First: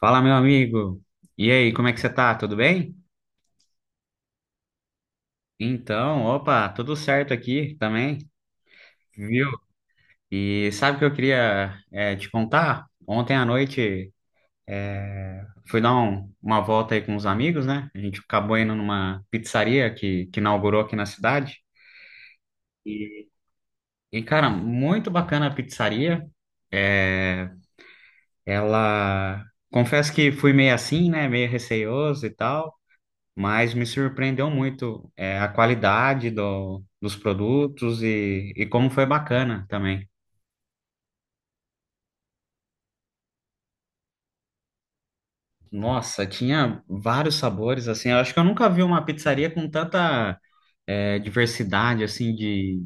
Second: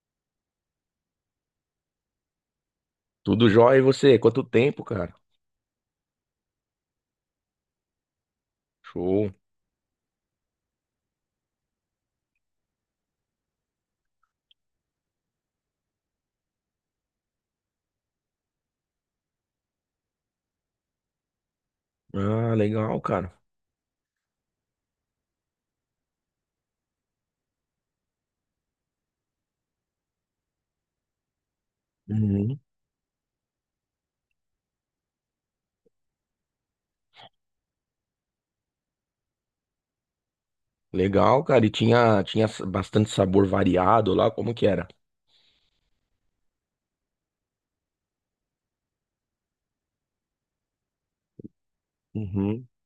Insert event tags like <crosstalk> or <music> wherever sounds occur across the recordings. Fala, meu amigo. E aí, como é que você tá? Tudo bem? Tudo jóia e você? Quanto tempo, cara? Então, opa, tudo certo aqui também, Show. viu? E sabe o que eu queria te contar? Ontem à noite fui dar uma volta aí com os amigos, né? A gente acabou indo numa pizzaria que inaugurou aqui na cidade. Ah, legal, E, cara. e cara, muito bacana a pizzaria. É, ela. Confesso que fui meio assim, né? Meio receioso e Uhum. tal. Mas me surpreendeu muito a qualidade dos produtos e como foi bacana também. Legal, cara. E bastante sabor variado lá, como que era? Nossa, tinha vários sabores, assim, eu acho que eu nunca vi uma pizzaria com tanta diversidade, assim, Uhum, de,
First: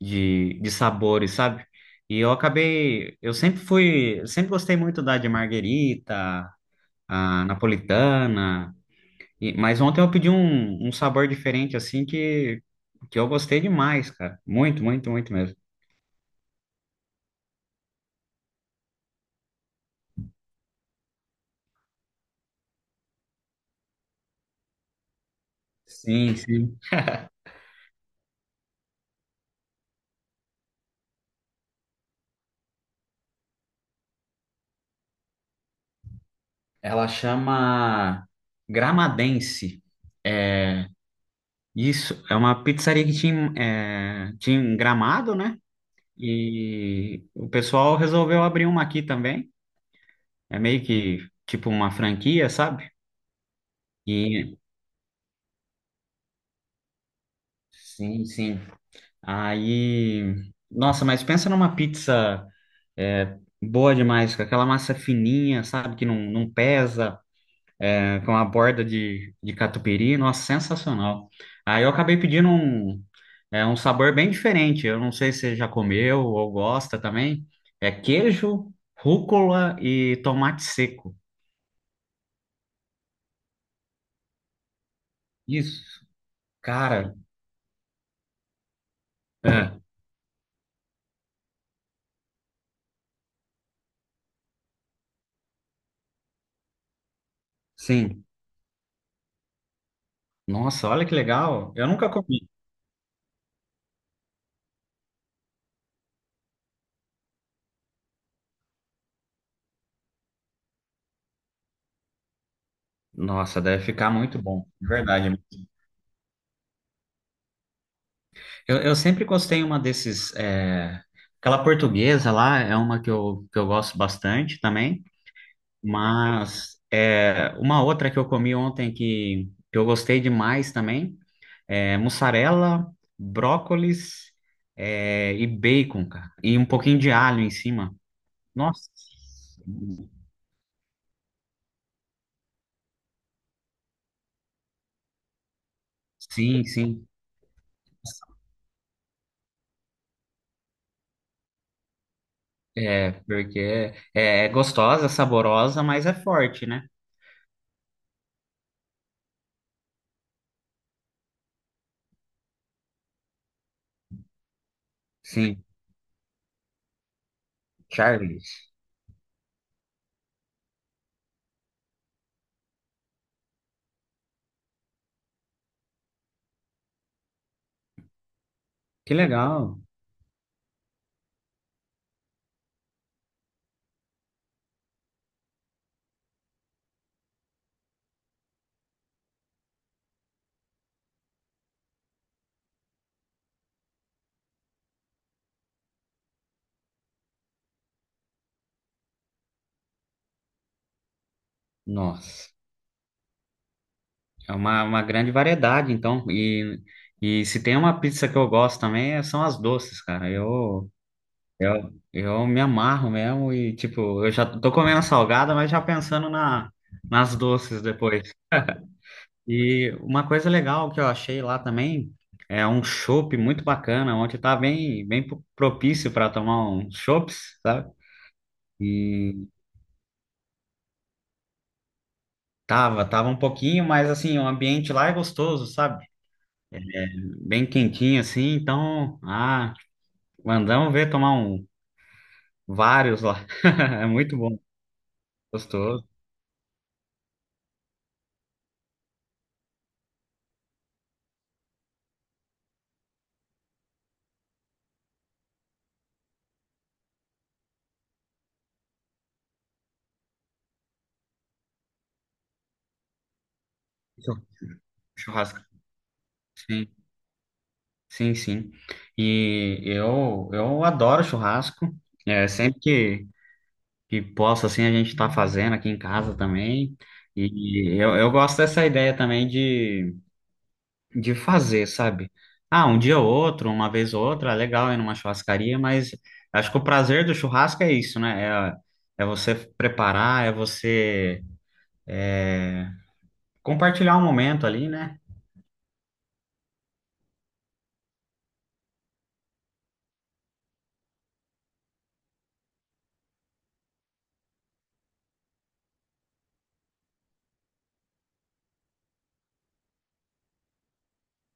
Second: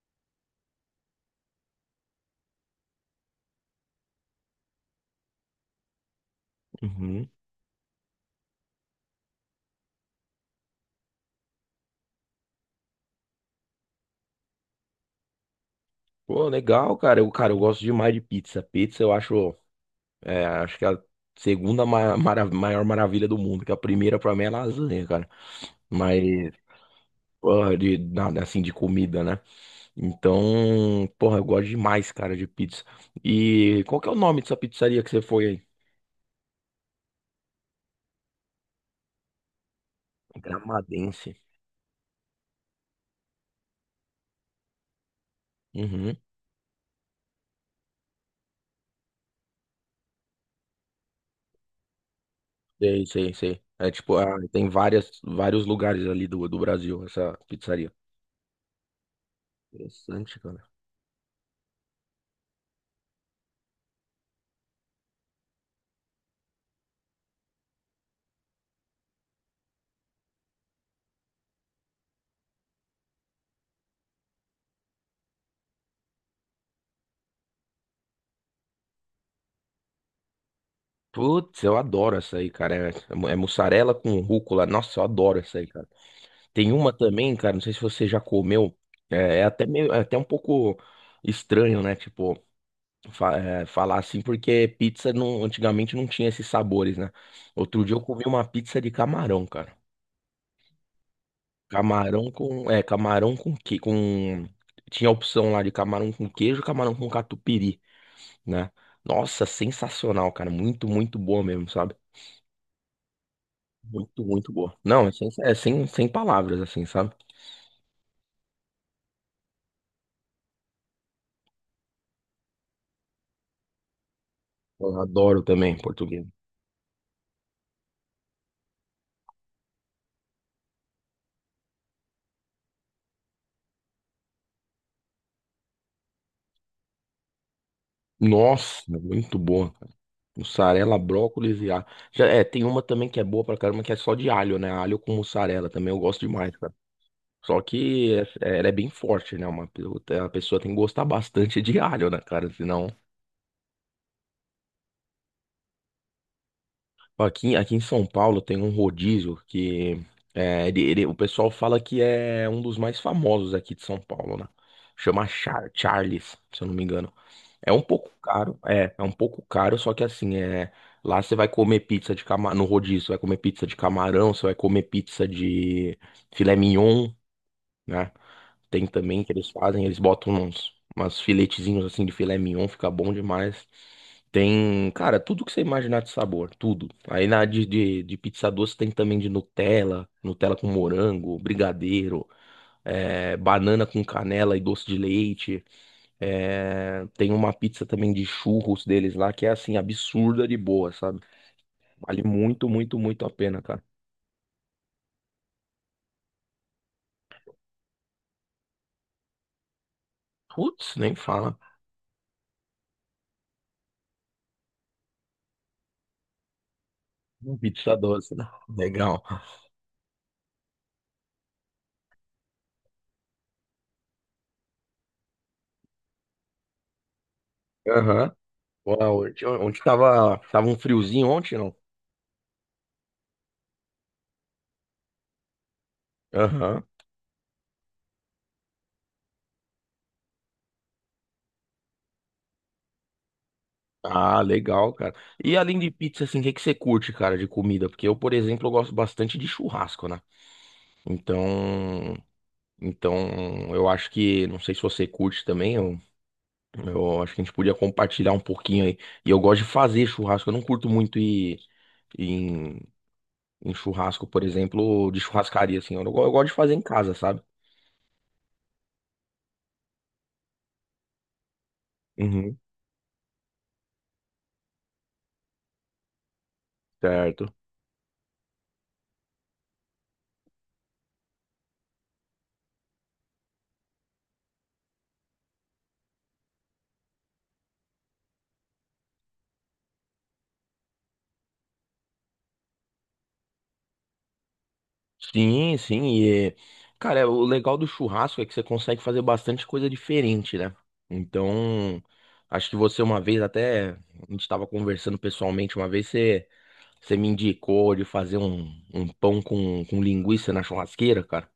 de, de sabores, sabe? E eu acabei, eu sempre fui, eu sempre gostei muito da de marguerita, uhum. a napolitana, mas ontem eu pedi um sabor diferente, assim, que eu gostei demais, cara, muito, muito, muito mesmo. Pô, legal, cara. Eu, cara, eu gosto demais de pizza. Pizza eu acho, acho que é a segunda maior maravilha do mundo, que a primeira pra mim é lasanha, cara. Sim, Mas, sim. porra, nada assim, de comida, né? Então, porra, eu gosto demais, cara, de pizza. E qual que é o nome dessa pizzaria que você foi aí? Ela chama Gramadense. É, Gramadense. isso, é uma pizzaria que tinha, tinha em Gramado, né? Uhum. E o pessoal resolveu abrir uma aqui também. É meio que tipo uma franquia, sabe? Sei, sei, sei. É tipo, ah, E tem vários lugares ali do Brasil, essa pizzaria. sim, sim. Aí, Interessante, cara. nossa, mas pensa numa pizza é, boa demais, com aquela massa fininha, sabe? Que não pesa. Com a borda de catupiry, nossa, sensacional. Aí eu acabei pedindo um sabor bem diferente. Eu não sei se você já comeu ou gosta também. É queijo, rúcula e tomate seco. Putz, eu adoro essa aí, cara. É mussarela com rúcula. Nossa, eu adoro essa aí, cara. Isso, Tem uma cara, também, cara, não sei se você já comeu. É, é até é, meio, é até um pouco estranho, né? Tipo, falar assim, porque pizza não, antigamente não tinha esses sabores, né? Outro dia eu comi sim. uma pizza de camarão, cara. Nossa, olha que legal. Eu nunca Camarão comi. com. Camarão com que com. Tinha a opção lá de camarão com queijo, camarão com catupiry, né? Nossa, sensacional, cara. Muito, muito boa mesmo, sabe? Nossa, deve ficar Muito, muito muito bom, boa. de Não, verdade. Sem palavras, assim, sabe? Eu sempre gostei uma desses. Aquela portuguesa lá é uma que eu gosto bastante Eu também. adoro também português. Mas é, uma outra que eu comi ontem que eu gostei demais também é mussarela, brócolis e bacon, cara. E um pouquinho de alho em cima. Nossa, Nossa, muito boa, cara. Mussarela, brócolis e alho. Já, é, tem uma também que é boa pra caramba, que é só de alho, né? Alho com mussarela também eu gosto demais, sim, cara. sim. Só que ela é bem forte, né? A pessoa tem que gostar bastante de alho, né, cara? Senão. É, porque é gostosa, saborosa, mas é forte, né? Aqui em São Paulo tem um rodízio que o pessoal fala que é um dos mais famosos aqui de São Paulo, né? Chama Sim, Charles, se eu não me engano. É um pouco caro, Charles. É um pouco caro, só que assim, lá você vai comer pizza de camarão, no rodízio, você vai comer pizza de camarão, você vai comer pizza de filé mignon, né? Tem Que também que eles legal. fazem, eles botam umas filetezinhos assim de filé mignon, fica bom demais. Tem, cara, tudo que você imaginar de sabor, tudo. Aí na de pizza doce tem também de Nutella, Nutella com morango, brigadeiro, banana com canela e doce de leite. É, tem uma pizza também de churros deles lá que é assim, absurda de boa, sabe? Vale Nossa, muito, muito, muito a pena, cara. é uma grande variedade, então. E se tem uma pizza que eu gosto também, são as doces, cara. Putz, nem fala. Eu me amarro mesmo e, tipo, eu já tô comendo salgada, mas já pensando nas doces Pizza depois. doce, né? Legal. E uma coisa legal que eu achei lá também é um chopp muito bacana, onde tá bem, propício para tomar uns chopps, sabe? Aham. Uau, ontem E ontem tava um friozinho ontem, não? tava, tava um pouquinho, mas assim, o ambiente lá é gostoso, sabe? Aham. Bem quentinho assim, então, ah, mandamos ver tomar um, vários lá. <laughs> É muito Ah, bom, legal, cara. E além de gostoso. pizza, assim, o que que você curte, cara, de comida? Porque eu, por exemplo, eu gosto bastante de churrasco, né? Então, então, eu acho que, não sei se você curte também, eu acho que a gente podia compartilhar um pouquinho aí. E eu gosto de fazer churrasco, eu não curto muito ir, ir em, em churrasco, por exemplo, de Churrasco. churrascaria, assim, eu, não go- eu gosto de fazer em casa, sabe? Sim, sim. E eu adoro churrasco. É, Uhum. sempre que posso, assim, a gente tá fazendo aqui em casa também. Certo. E eu gosto dessa ideia também de fazer, sabe? Ah, um dia ou outro, uma vez ou outra, é legal ir numa churrascaria, mas acho que o prazer do churrasco é isso, né? É, é você preparar, é você compartilhar um momento ali, né? Sim, sim. E, cara, o legal do churrasco é que você consegue fazer bastante coisa diferente, né? Então, acho que você uma vez até, a gente estava conversando pessoalmente uma vez, você me indicou de fazer um pão com linguiça na churrasqueira, cara,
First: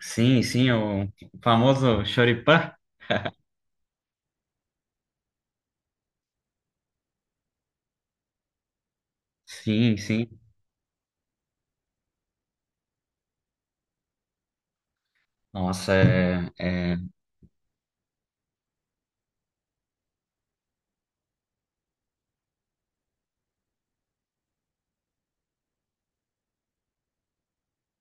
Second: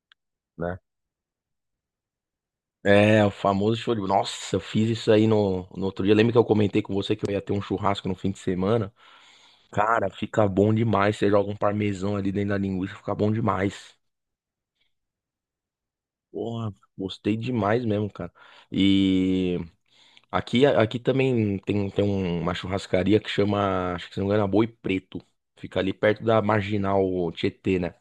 Sim, sim, né? o famoso choripã. É, o famoso show de... Nossa, eu fiz isso aí no outro dia. Lembra que eu comentei com você que eu ia ter um churrasco no fim de semana? Sim, Cara, sim. fica bom demais. Você joga um parmesão ali dentro da linguiça, fica bom demais. Nossa, é. Porra, É gostei demais mesmo, cara. E aqui também tem, uma churrascaria que chama, acho que se não me engano, é Boi Preto. Fica ali perto da Marginal Tietê, né?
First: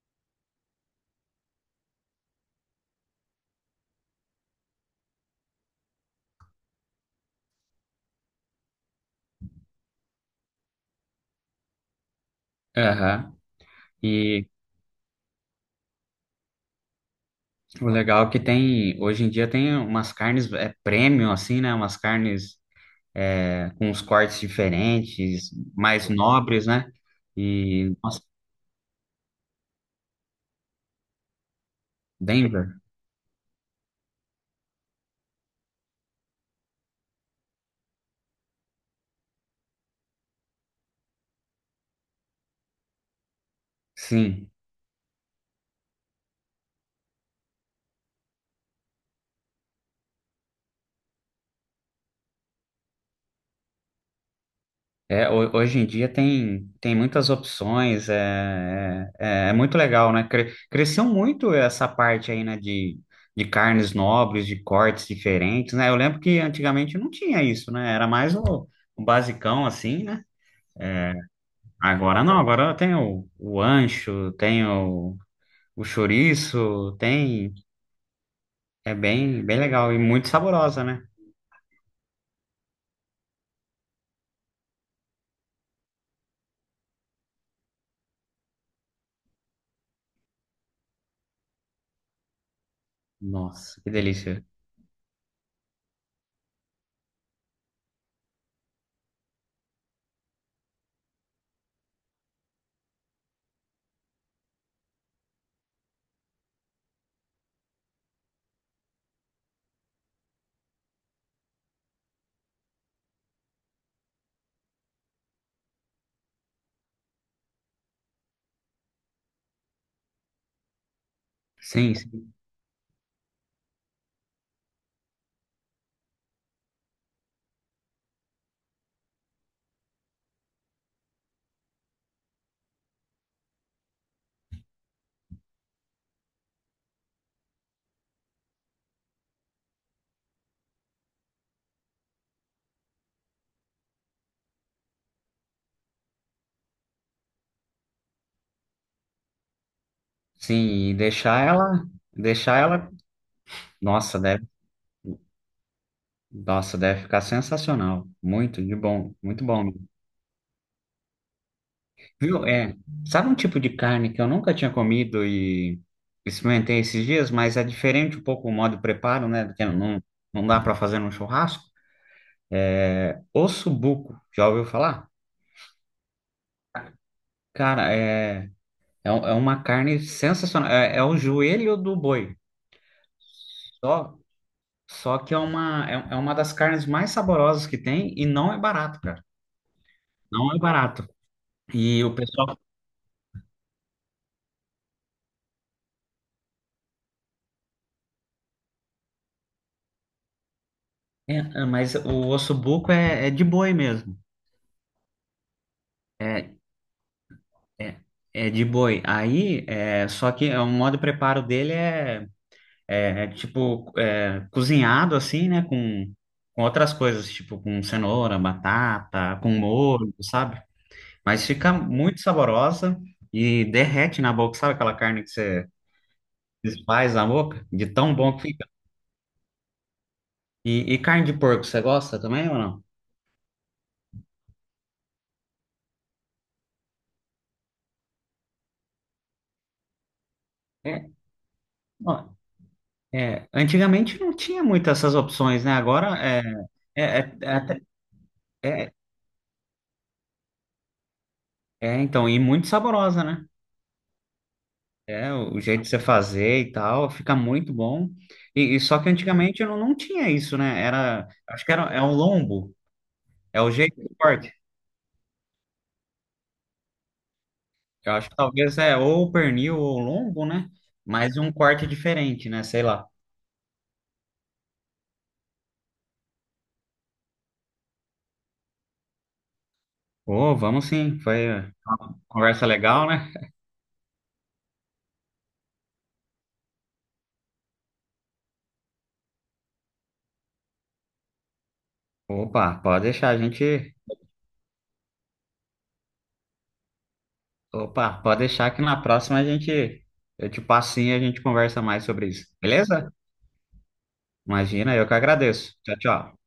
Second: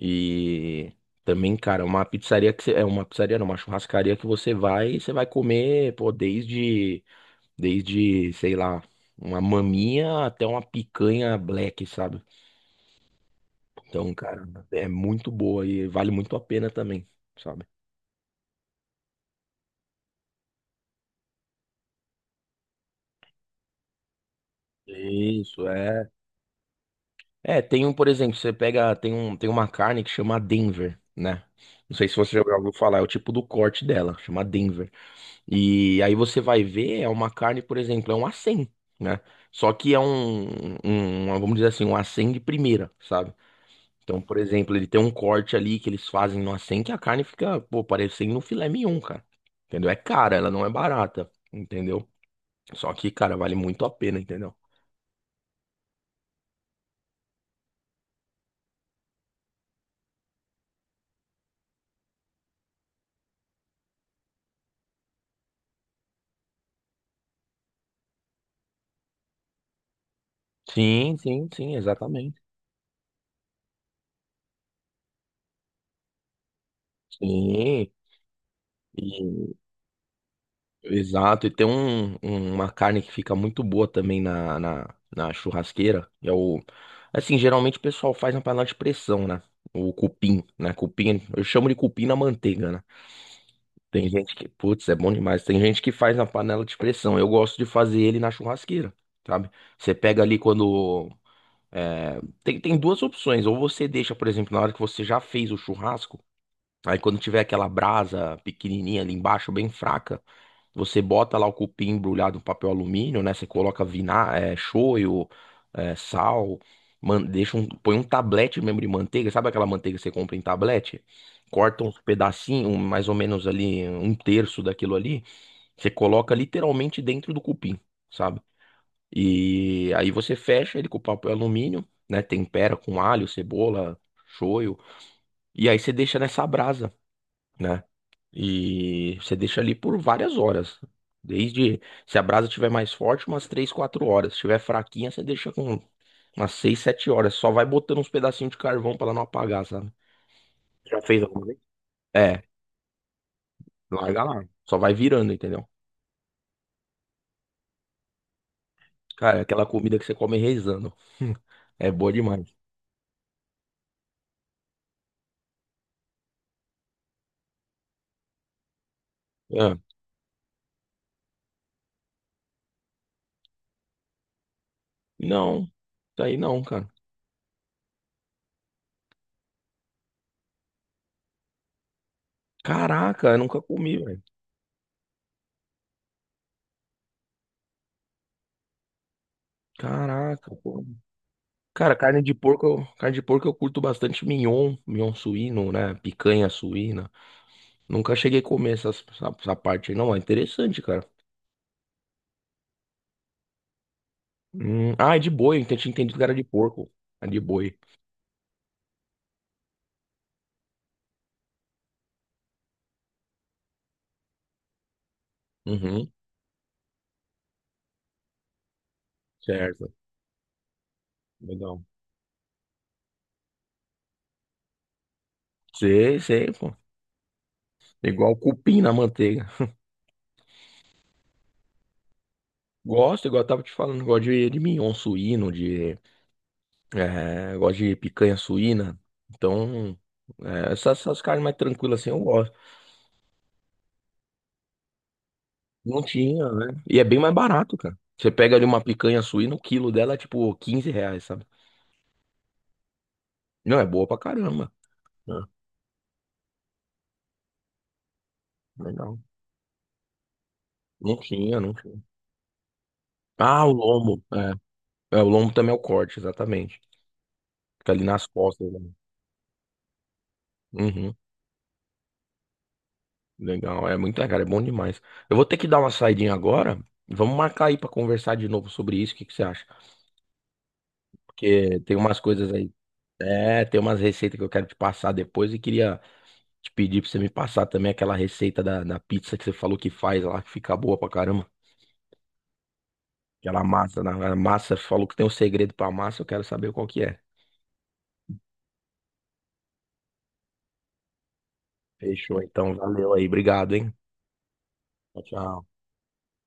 E também, cara, uma pizzaria que você, é uma pizzaria, não, uma churrascaria que você vai e você vai comer, pô, desde, sei lá, uma maminha até uma picanha black, sabe? aham. Então, E cara, é muito boa e vale muito a pena também. Sabe? o legal é que tem, hoje em dia tem umas carnes premium, assim, né? Umas carnes com uns cortes diferentes, Isso, mais é. nobres, né? É, E, por nossa, exemplo, você pega, tem uma carne que chama Denver, né? Não sei se você já ouviu Denver, falar, é o tipo do corte dela, chama Denver. E aí você vai ver, é uma carne, por exemplo, é um acém, né? Só que é um, vamos dizer assim, um acém de primeira, sabe? Então, por sim. exemplo, ele tem um corte ali que eles fazem no acém que a carne fica, pô, parecendo um filé mignon, cara. Entendeu? É cara, ela não é barata, entendeu? Só que, cara, vale muito a pena, entendeu? É, hoje em dia tem, tem muitas opções, é muito legal, né? Cresceu muito essa parte aí, né? De carnes nobres, de cortes diferentes, né? Eu lembro que antigamente não tinha isso, né? Era mais o basicão, assim, né? Sim, sim, sim, Agora não, exatamente. agora tem o ancho, tem o chouriço, tem. Sim. É bem, E, bem legal e muito saborosa, né? exato, e tem uma carne que fica muito boa também na churrasqueira. É o, assim, geralmente o pessoal faz na panela de pressão, né? O cupim, né? Cupim, eu chamo de cupim na manteiga, né? Nossa, que Tem gente delícia. que, putz, é bom demais. Tem gente que faz na panela de pressão. Eu gosto de fazer ele na churrasqueira, sabe? Você pega ali quando. Tem duas opções. Ou você deixa, por exemplo, na hora que você já fez o churrasco. Aí quando tiver aquela brasa pequenininha ali embaixo, bem fraca, você bota lá o cupim embrulhado em papel alumínio, né? Você coloca shoyu, sal, põe um tablete mesmo de manteiga, sabe aquela manteiga que você compra em tablete? Corta Sim, uns sim. pedacinhos, mais ou menos ali, um terço daquilo ali, você coloca literalmente dentro do cupim, sabe? E aí você fecha ele com papel alumínio, né? Tempera com alho, cebola, shoyu, e aí você deixa nessa brasa né? E você deixa ali por várias horas. Desde, se a brasa estiver mais forte, umas 3, 4 horas. Se estiver fraquinha, você deixa com umas 6, 7 horas. Só vai botando uns pedacinhos de carvão para ela não apagar, sabe? Sim, e Já fez alguma vez? É, deixar ela, nossa, larga lá. deve, Só vai virando, entendeu? nossa, deve ficar sensacional. Muito de bom, Cara, é muito aquela bom. comida que você come rezando. <laughs> É boa Viu? demais. É, sabe um tipo de carne que eu nunca tinha comido e experimentei esses dias, mas é diferente um pouco o modo de preparo, né? Porque Ah, não, não dá para fazer num churrasco? Ossobuco, já ouviu falar? não, isso aí não, cara. Cara, é uma carne sensacional. É, é o joelho do boi. Caraca, eu nunca comi, Só, velho. só que é uma, é uma das carnes mais saborosas que tem e não é barato, cara. Não Caraca, é pô. barato. Cara, E o carne de pessoal. porco, carne de porco eu curto bastante mignon, mignon suíno, né? Picanha suína. Nunca cheguei a comer essa parte aí. Não, é interessante, cara. É, é, mas o ossobuco é, é de boi mesmo. Hum, ah, é de boi. Eu tinha entendido que era de É, porco. É de boi. é, é de boi. Aí, é, só que é, o modo de preparo dele é, é tipo cozinhado assim, né? Uhum, Com outras coisas, tipo com cenoura, batata, com certo. molho, sabe? Mas fica Legal. muito saborosa e derrete na boca. Sabe aquela carne que você Sei, sei, pô. desfaz na boca? De tão Igual bom que fica. cupim na manteiga. E carne de porco, você gosta também ou não? Gosto, igual eu tava te falando, gosto de mignon suíno, gosto de picanha suína. Então, é, essas, É, essas carnes mais tranquilas assim eu ó, gosto. é, antigamente não tinha muitas essas opções, né? Não Agora tinha, né? E é, é bem mais é, é barato, até- cara. Você pega ali uma é- picanha suína, o quilo dela é tipo R$ 15, sabe? Então, e muito saborosa, né? Não, é boa pra caramba. É, É, o jeito de você fazer e tal, fica muito bom. E só que legal. antigamente não tinha isso, né? Não Era, tinha, acho que não era, tinha. é um lombo, é Ah, o o jeito do lombo. corte. É, o lombo também é o corte, exatamente. Fica ali Eu nas acho que costas. talvez Né? é ou o pernil ou o lombo, né? Uhum, Mas um corte diferente, né? Sei lá. legal. É muito legal, é bom demais. Eu vou ter que dar uma saidinha agora. Vamos marcar aí pra conversar de novo sobre isso. O que que você acha? Ô, vamos sim. Foi Porque tem umas coisas conversa aí. legal, né? É, tem umas receitas que eu quero te passar depois e queria te pedir pra você me passar também aquela receita da pizza que você falou que faz lá, que fica boa pra caramba. Opa, pode deixar a Aquela gente. massa, né? A massa falou que tem um segredo pra massa, eu quero saber qual que é. Opa, pode deixar que na próxima a gente. Eu te passo sim e a gente conversa mais sobre Fechou, isso. então. Beleza? Valeu aí. Obrigado, hein? Imagina, eu que Tchau, tchau. agradeço. Tchau, tchau.